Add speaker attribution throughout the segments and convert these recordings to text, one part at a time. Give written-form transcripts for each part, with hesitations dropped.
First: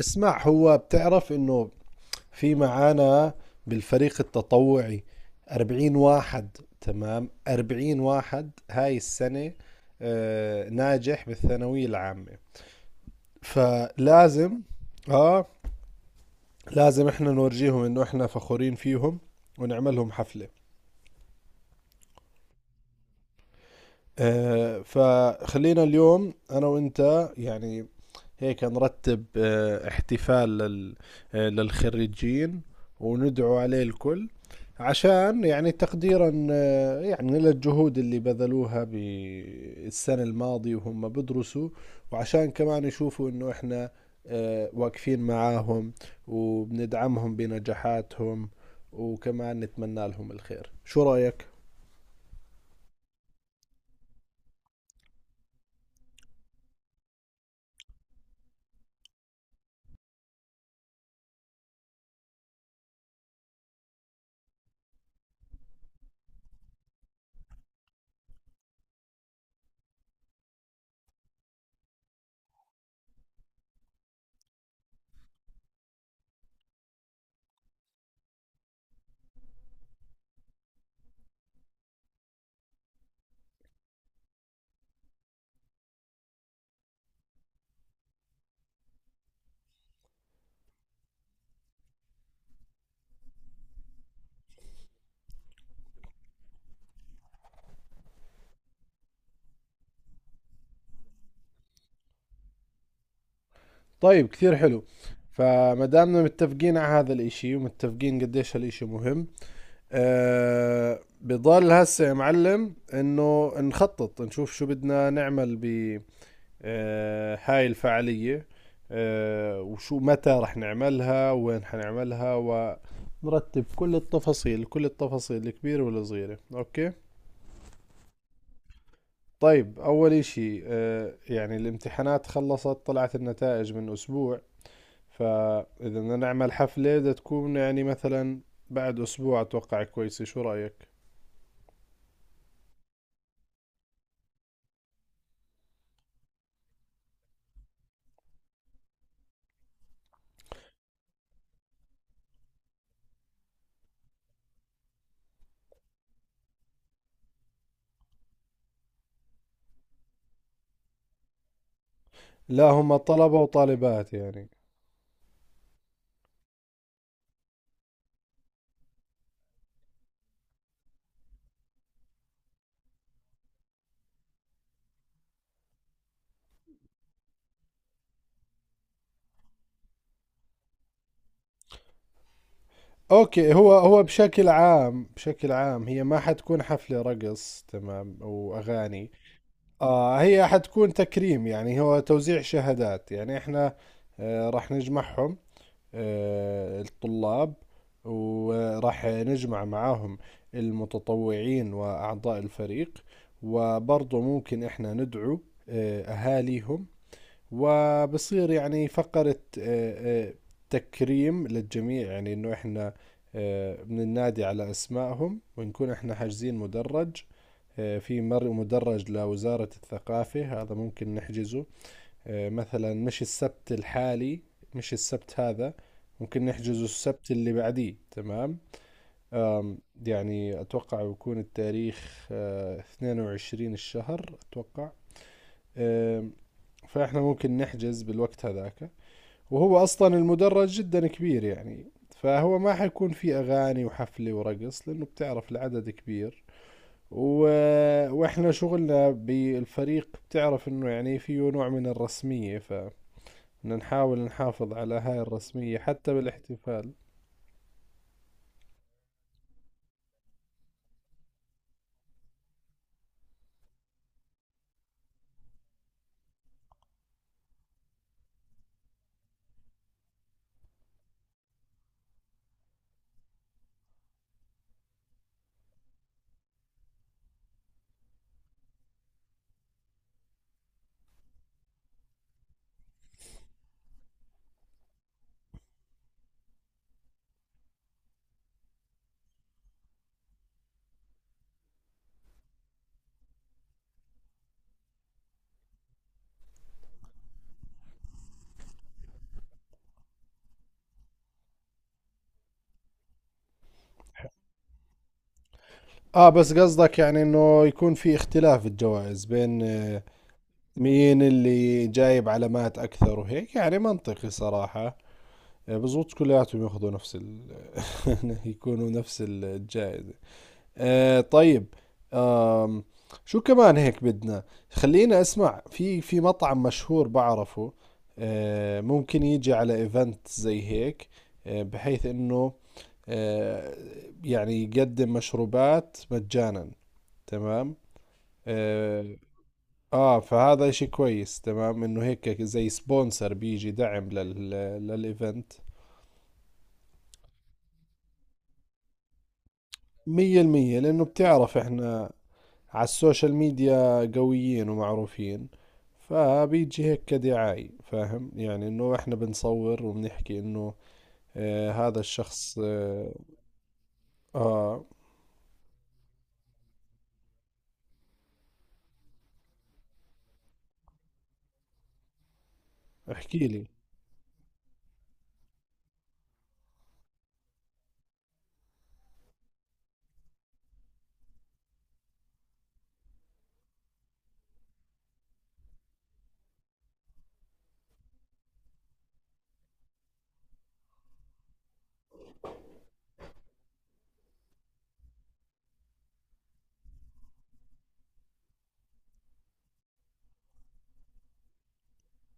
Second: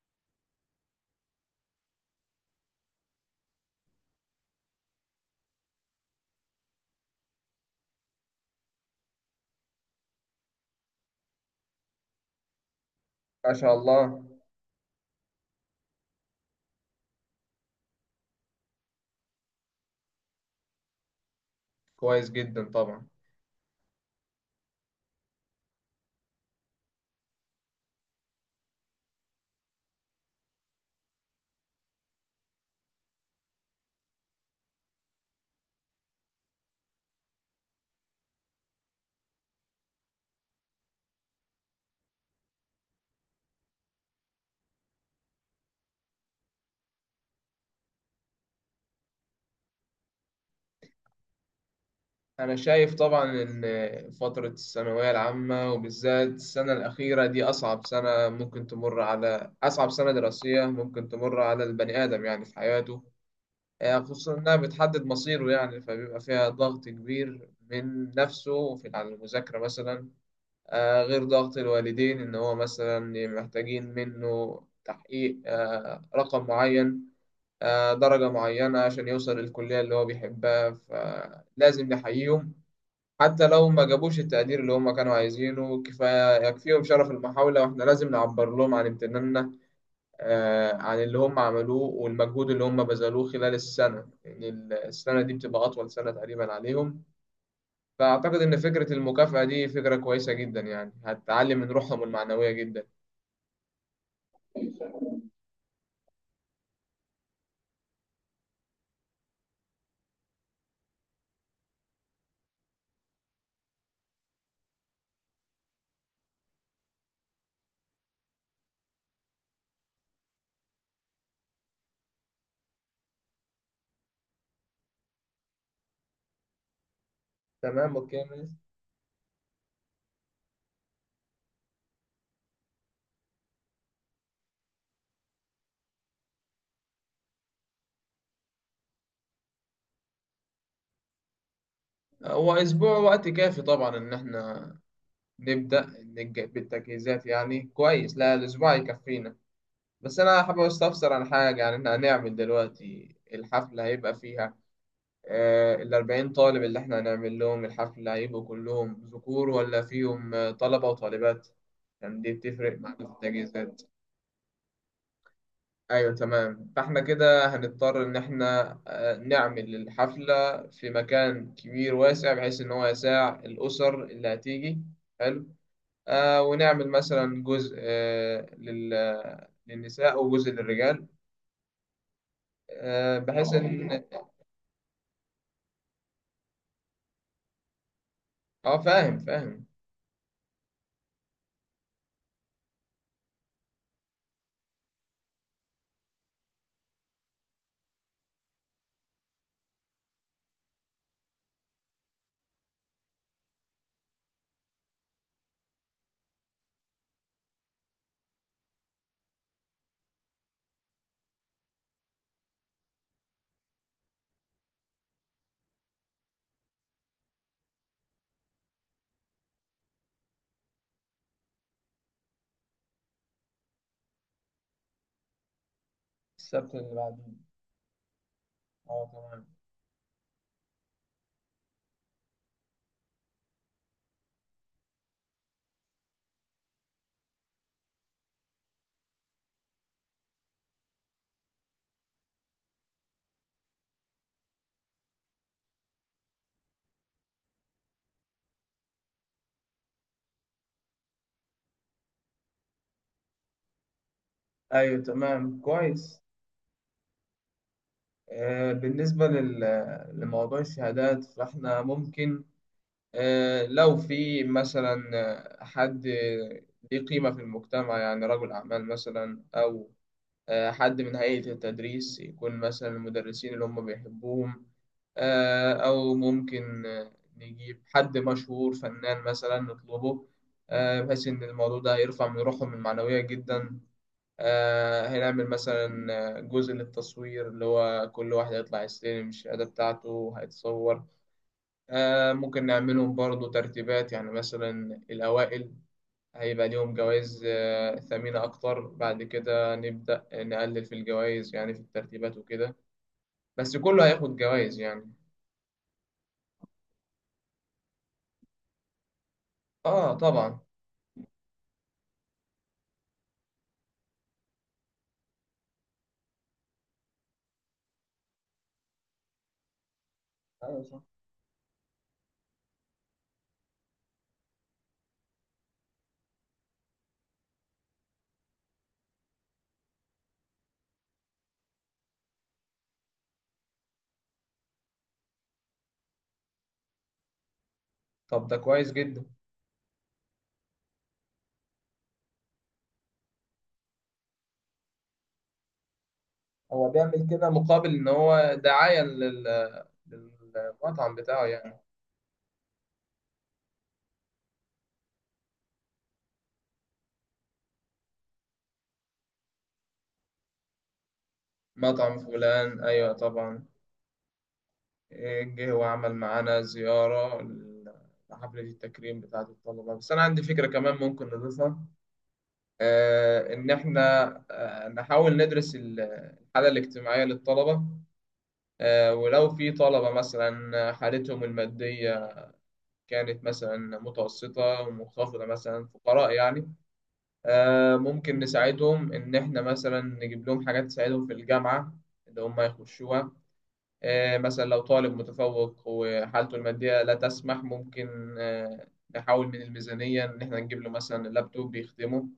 Speaker 1: اسمع، هو بتعرف انه في معانا بالفريق التطوعي 40 واحد؟ تمام، 40 واحد هاي السنة ناجح بالثانوية العامة.
Speaker 2: ما شاء الله.
Speaker 1: فلازم، اه لازم احنا نورجيهم انه احنا فخورين فيهم، ونعملهم حفلة.
Speaker 2: كويس جدا طبعا.
Speaker 1: فخلينا اليوم انا وانت يعني هيك نرتب احتفال للخريجين، وندعو عليه الكل عشان يعني تقديرا يعني للجهود اللي بذلوها بالسنة الماضية وهم بدرسوا، وعشان كمان يشوفوا انه احنا واقفين معاهم، وبندعمهم بنجاحاتهم، وكمان نتمنى لهم الخير. شو رأيك؟
Speaker 2: أنا شايف طبعا إن فترة الثانوية العامة وبالذات السنة الأخيرة دي أصعب سنة ممكن تمر على، أصعب سنة دراسية ممكن تمر على البني آدم يعني في حياته. خصوصا إنها بتحدد مصيره، يعني فبيبقى فيها ضغط كبير من نفسه في على المذاكرة مثلا. غير ضغط الوالدين إن هو مثلا محتاجين منه تحقيق رقم معين، درجة معينة عشان يوصل للكلية اللي هو بيحبها، فلازم نحييهم حتى لو ما جابوش التقدير اللي هم كانوا عايزينه. كفاية يكفيهم شرف المحاولة، واحنا لازم نعبر لهم عن امتناننا، عن اللي هم عملوه والمجهود اللي هم بذلوه خلال السنة يعني. السنة دي بتبقى أطول سنة تقريبا عليهم، فأعتقد إن فكرة المكافأة دي فكرة كويسة جدا يعني، هتعلي من روحهم المعنوية جدا.
Speaker 1: طيب، كثير حلو. فما دامنا متفقين على هذا الاشي، ومتفقين قديش هالاشي مهم، بضل هسه يا معلم انه نخطط، نشوف شو بدنا نعمل ب هاي الفعالية، وشو متى رح نعملها، وين حنعملها، ونرتب كل التفاصيل، كل التفاصيل الكبيرة والصغيرة. اوكي،
Speaker 2: تمام، اوكي يا ميس.
Speaker 1: طيب، اول اشي يعني الامتحانات خلصت، طلعت النتائج من اسبوع، فاذا بدنا نعمل حفلة بدها تكون يعني مثلا بعد اسبوع، اتوقع كويسة. شو رأيك؟
Speaker 2: هو اسبوع وقت كافي طبعا ان احنا نبدأ بالتجهيزات، يعني كويس، لا الأسبوع يكفينا. بس أنا حابب أستفسر عن حاجة، يعني إحنا هنعمل دلوقتي الحفلة هيبقى فيها 40 طالب اللي إحنا هنعمل لهم الحفلة، هيبقوا كلهم ذكور ولا فيهم طلبة وطالبات؟ يعني دي
Speaker 1: لا،
Speaker 2: بتفرق
Speaker 1: هم
Speaker 2: معانا في
Speaker 1: طلبة
Speaker 2: التجهيزات.
Speaker 1: وطالبات يعني.
Speaker 2: أيوة تمام، فإحنا كده هنضطر إن إحنا نعمل الحفلة في مكان كبير واسع بحيث إن هو يساع الأسر اللي هتيجي. حلو. ونعمل مثلا جزء، للنساء وجزء للرجال، بحيث
Speaker 1: اوكي، هو
Speaker 2: ان.
Speaker 1: هو بشكل عام، بشكل عام هي ما حتكون حفلة رقص، تمام،
Speaker 2: اه
Speaker 1: واغاني.
Speaker 2: فاهم فاهم.
Speaker 1: آه، هي حتكون تكريم، يعني هو توزيع شهادات. يعني احنا آه راح نجمعهم، آه الطلاب، وراح نجمع معاهم المتطوعين واعضاء الفريق، وبرضه ممكن احنا ندعو آه اهاليهم. وبصير يعني فقرة تكريم للجميع، يعني انه احنا بننادي على اسمائهم، ونكون احنا حاجزين مدرج. في مدرج لوزارة الثقافة، هذا ممكن نحجزه مثلا مش السبت الحالي، مش السبت هذا، ممكن
Speaker 2: السبت
Speaker 1: نحجزه
Speaker 2: اللي
Speaker 1: السبت
Speaker 2: بعده،
Speaker 1: اللي بعديه. تمام.
Speaker 2: اه تمام.
Speaker 1: آم، يعني أتوقع بيكون التاريخ 22 الشهر أتوقع. آم، فإحنا ممكن نحجز بالوقت هذاك. وهو أصلا المدرج جدا كبير، يعني فهو ما حيكون في أغاني وحفلة ورقص، لأنه بتعرف العدد كبير. و... وإحنا شغلنا بالفريق بتعرف إنه يعني فيه نوع من الرسمية، فبدنا نحاول نحافظ على
Speaker 2: ايوه
Speaker 1: هاي
Speaker 2: تمام
Speaker 1: الرسمية حتى
Speaker 2: كويس.
Speaker 1: بالاحتفال.
Speaker 2: بالنسبة لموضوع الشهادات فاحنا ممكن لو في مثلا حد ليه قيمة في المجتمع، يعني رجل أعمال مثلا، أو حد من هيئة التدريس، يكون مثلا المدرسين اللي هم بيحبوهم، أو ممكن نجيب حد مشهور فنان مثلا نطلبه، بحيث إن الموضوع ده هيرفع من روحهم المعنوية جدا. هنعمل مثلا جزء للتصوير اللي هو كل واحد هيطلع يستلم الشهادة بتاعته هيتصور. ممكن نعملهم برضو ترتيبات، يعني مثلا الأوائل هيبقى ليهم جوائز ثمينة أكتر، بعد كده نبدأ نقلل في الجوائز يعني في الترتيبات وكده، بس كله هياخد جوائز يعني.
Speaker 1: آه، بس قصدك يعني إنه يكون في اختلاف الجوائز بين
Speaker 2: آه طبعا.
Speaker 1: مين اللي جايب علامات أكثر وهيك؟ يعني منطقي صراحة. بزبط كلياتهم ياخذوا نفس ال يكونوا نفس الجائزة. آه، طيب. آم شو كمان هيك بدنا؟ خلينا، اسمع، في مطعم مشهور بعرفه، آه ممكن يجي على ايفنت زي هيك، آه بحيث انه آه يعني يقدم مشروبات مجانا. تمام.
Speaker 2: طب ده كويس
Speaker 1: اه,
Speaker 2: جدا.
Speaker 1: آه فهذا اشي كويس، تمام، انه هيك زي سبونسر بيجي دعم لل للايفنت.
Speaker 2: هو بيعمل كده مقابل ان هو دعاية
Speaker 1: مية المية، لأنه
Speaker 2: للمطعم بتاعه
Speaker 1: بتعرف
Speaker 2: يعني.
Speaker 1: احنا على السوشيال ميديا قويين ومعروفين، فبيجي هيك كدعاية. فاهم؟ يعني انه احنا بنصور وبنحكي انه اه هذا
Speaker 2: مطعم
Speaker 1: الشخص
Speaker 2: فلان، ايوه طبعا.
Speaker 1: اه.
Speaker 2: إيه، جه وعمل معانا زيارة لحفلة التكريم بتاعة الطلبة. بس انا عندي فكرة كمان ممكن نضيفها،
Speaker 1: احكي لي.
Speaker 2: ان احنا نحاول ندرس الحالة الاجتماعية للطلبة، ولو في طلبة مثلا حالتهم المادية كانت مثلا متوسطة ومنخفضة، مثلا فقراء يعني، ممكن نساعدهم إن إحنا مثلا نجيب لهم حاجات تساعدهم في الجامعة اللي هم يخشوها. مثلا لو طالب متفوق وحالته المادية لا تسمح، ممكن نحاول من الميزانية إن إحنا نجيب له مثلا لابتوب بيخدمه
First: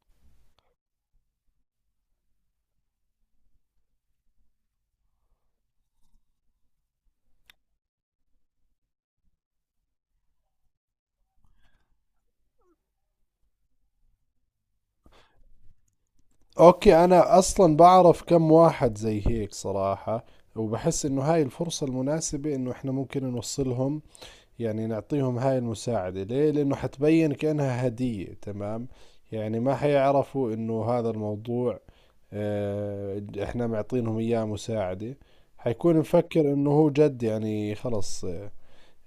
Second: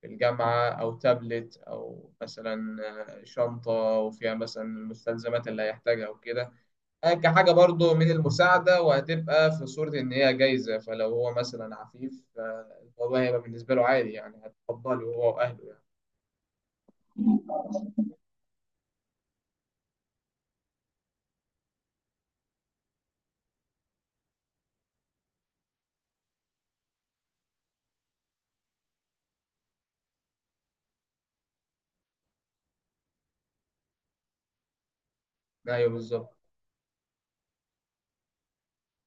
Speaker 2: في الجامعة، أو تابلت، أو مثلا شنطة وفيها مثلا المستلزمات اللي هيحتاجها وكده، كحاجة برضو من المساعدة، وهتبقى في صورة إن هي جايزة، فلو هو مثلا عفيف فالموضوع هيبقى بالنسبة له عادي يعني، هتقبله هو وأهله
Speaker 1: اوكي، انا اصلا بعرف كم واحد زي هيك صراحة، وبحس انه هاي الفرصة المناسبة انه احنا ممكن نوصلهم، يعني نعطيهم هاي المساعدة. ليه؟ لأنه حتبين كأنها هدية. تمام، يعني ما حيعرفوا إنه هذا الموضوع إحنا معطينهم إياه مساعدة،
Speaker 2: يعني. أيوه
Speaker 1: حيكون
Speaker 2: بالظبط.
Speaker 1: مفكر إنه هو جد يعني خلص آه،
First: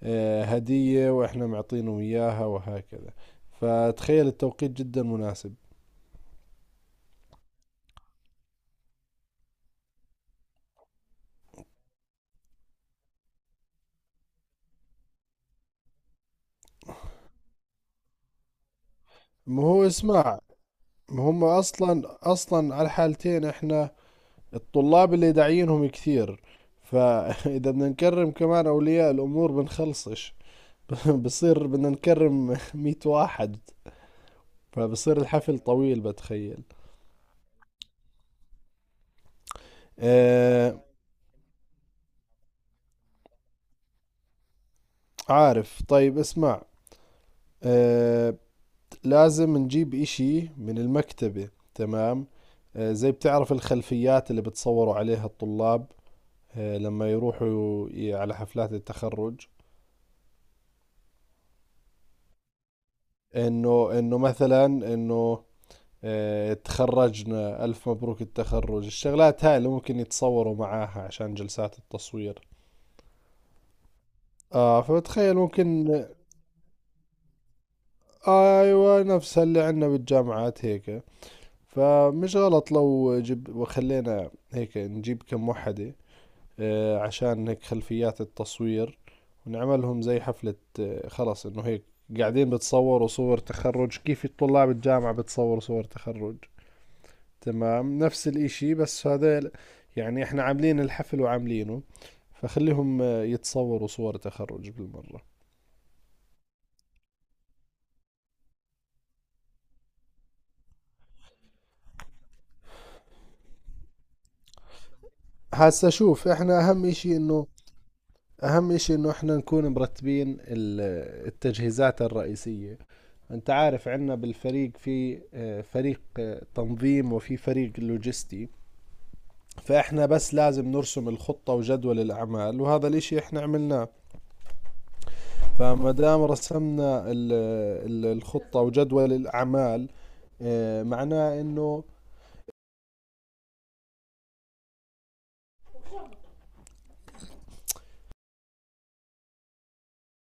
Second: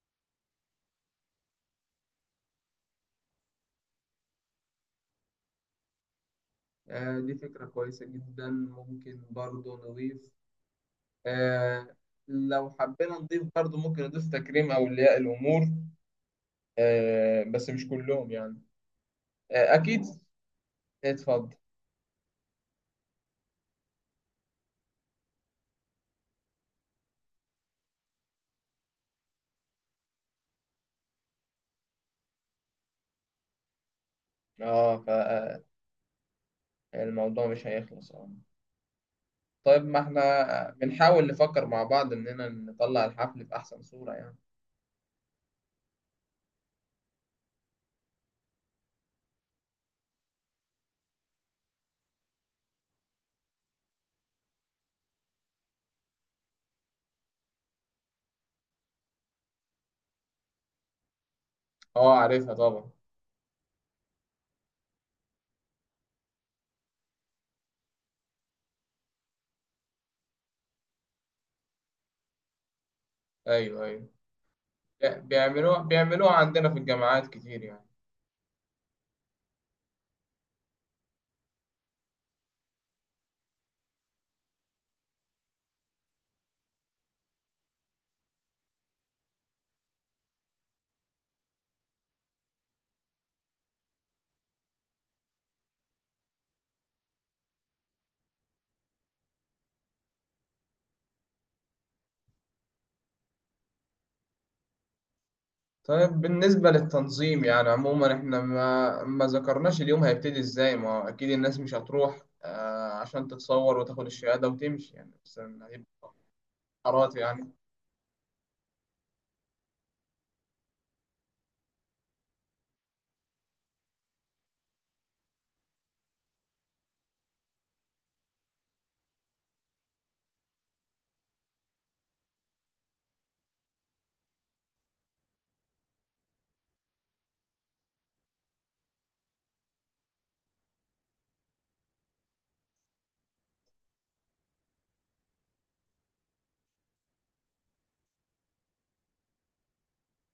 Speaker 1: آه، هدية وإحنا معطينهم إياها، وهكذا. فتخيل التوقيت جدا مناسب.
Speaker 2: دي فكرة كويسة جدا، ممكن برضو نضيف آه، لو حبينا نضيف برضو ممكن نضيف تكريم أولياء الأمور، بس مش كلهم يعني.
Speaker 1: ما هو
Speaker 2: أكيد
Speaker 1: اسمع، ما هم
Speaker 2: اتفضل.
Speaker 1: أصلا، أصلا على الحالتين إحنا الطلاب اللي داعيينهم كثير، فإذا بدنا نكرم كمان أولياء الأمور بنخلصش. بصير بدنا نكرم مية واحد، فبصير
Speaker 2: اه،
Speaker 1: الحفل طويل بتخيل.
Speaker 2: فالموضوع مش هيخلص اه. طيب ما احنا
Speaker 1: آه،
Speaker 2: بنحاول نفكر مع بعض إننا نطلع الحفل بأحسن صورة يعني.
Speaker 1: عارف، طيب اسمع، آه لازم نجيب إشي من المكتبة. تمام، آه زي بتعرف الخلفيات اللي بتصوروا عليها الطلاب آه لما يروحوا على حفلات التخرج.
Speaker 2: اه عارفها طبعا.
Speaker 1: إنه مثلا إنه تخرجنا، ألف مبروك التخرج، الشغلات هاي اللي ممكن يتصوروا معاها عشان جلسات التصوير.
Speaker 2: أيوه أيوه.
Speaker 1: آه، فبتخيل
Speaker 2: بيعملوها
Speaker 1: ممكن.
Speaker 2: بيعملوها عندنا في الجامعات كتير يعني.
Speaker 1: أيوة نفسها اللي عندنا بالجامعات هيك، فمش غلط لو جب وخلينا هيك نجيب كم وحدة آه عشان هيك خلفيات التصوير، ونعملهم زي حفلة آه خلص، إنه هيك قاعدين بتصوروا صور تخرج، كيف الطلاب الجامعة بتصوروا صور تخرج، تمام نفس الاشي، بس هذا يعني احنا عاملين الحفل وعاملينه، فخليهم يتصوروا صور تخرج بالمرة.
Speaker 2: طيب بالنسبة للتنظيم يعني عموما احنا ما ذكرناش اليوم هيبتدي ازاي. ما هو أكيد الناس مش هتروح عشان تتصور وتاخد الشهادة وتمشي يعني، بس هيبقى
Speaker 1: هسا شوف، احنا اهم
Speaker 2: قرارات
Speaker 1: اشي انه
Speaker 2: يعني.
Speaker 1: اهم اشي انه احنا نكون مرتبين التجهيزات الرئيسية. انت عارف عندنا بالفريق في فريق تنظيم، وفي فريق لوجستي. فاحنا بس لازم نرسم الخطة وجدول الاعمال، وهذا الاشي احنا عملناه. فما دام رسمنا الخطة وجدول الأعمال، معناه إنه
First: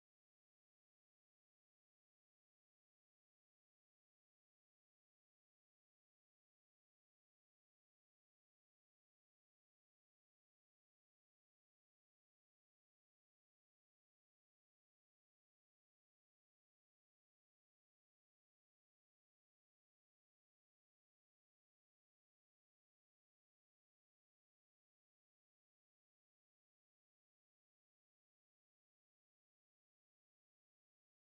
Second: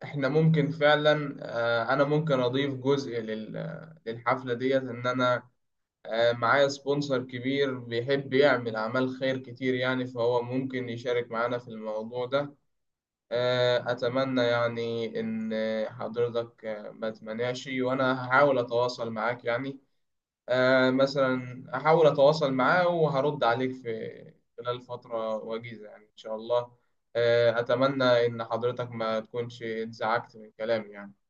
Speaker 2: احنا ممكن فعلا انا ممكن اضيف جزء للحفله ديت ان انا معايا سبونسر كبير بيحب يعمل أعمال خير كتير يعني، فهو ممكن يشارك معانا في الموضوع ده. أتمنى يعني إن حضرتك ما تمنعش، وأنا هحاول أتواصل معاك يعني، مثلا أحاول أتواصل معاه وهرد عليك في خلال فترة وجيزة يعني إن شاء الله. أتمنى إن حضرتك ما تكونش اتزعجت من كلامي يعني.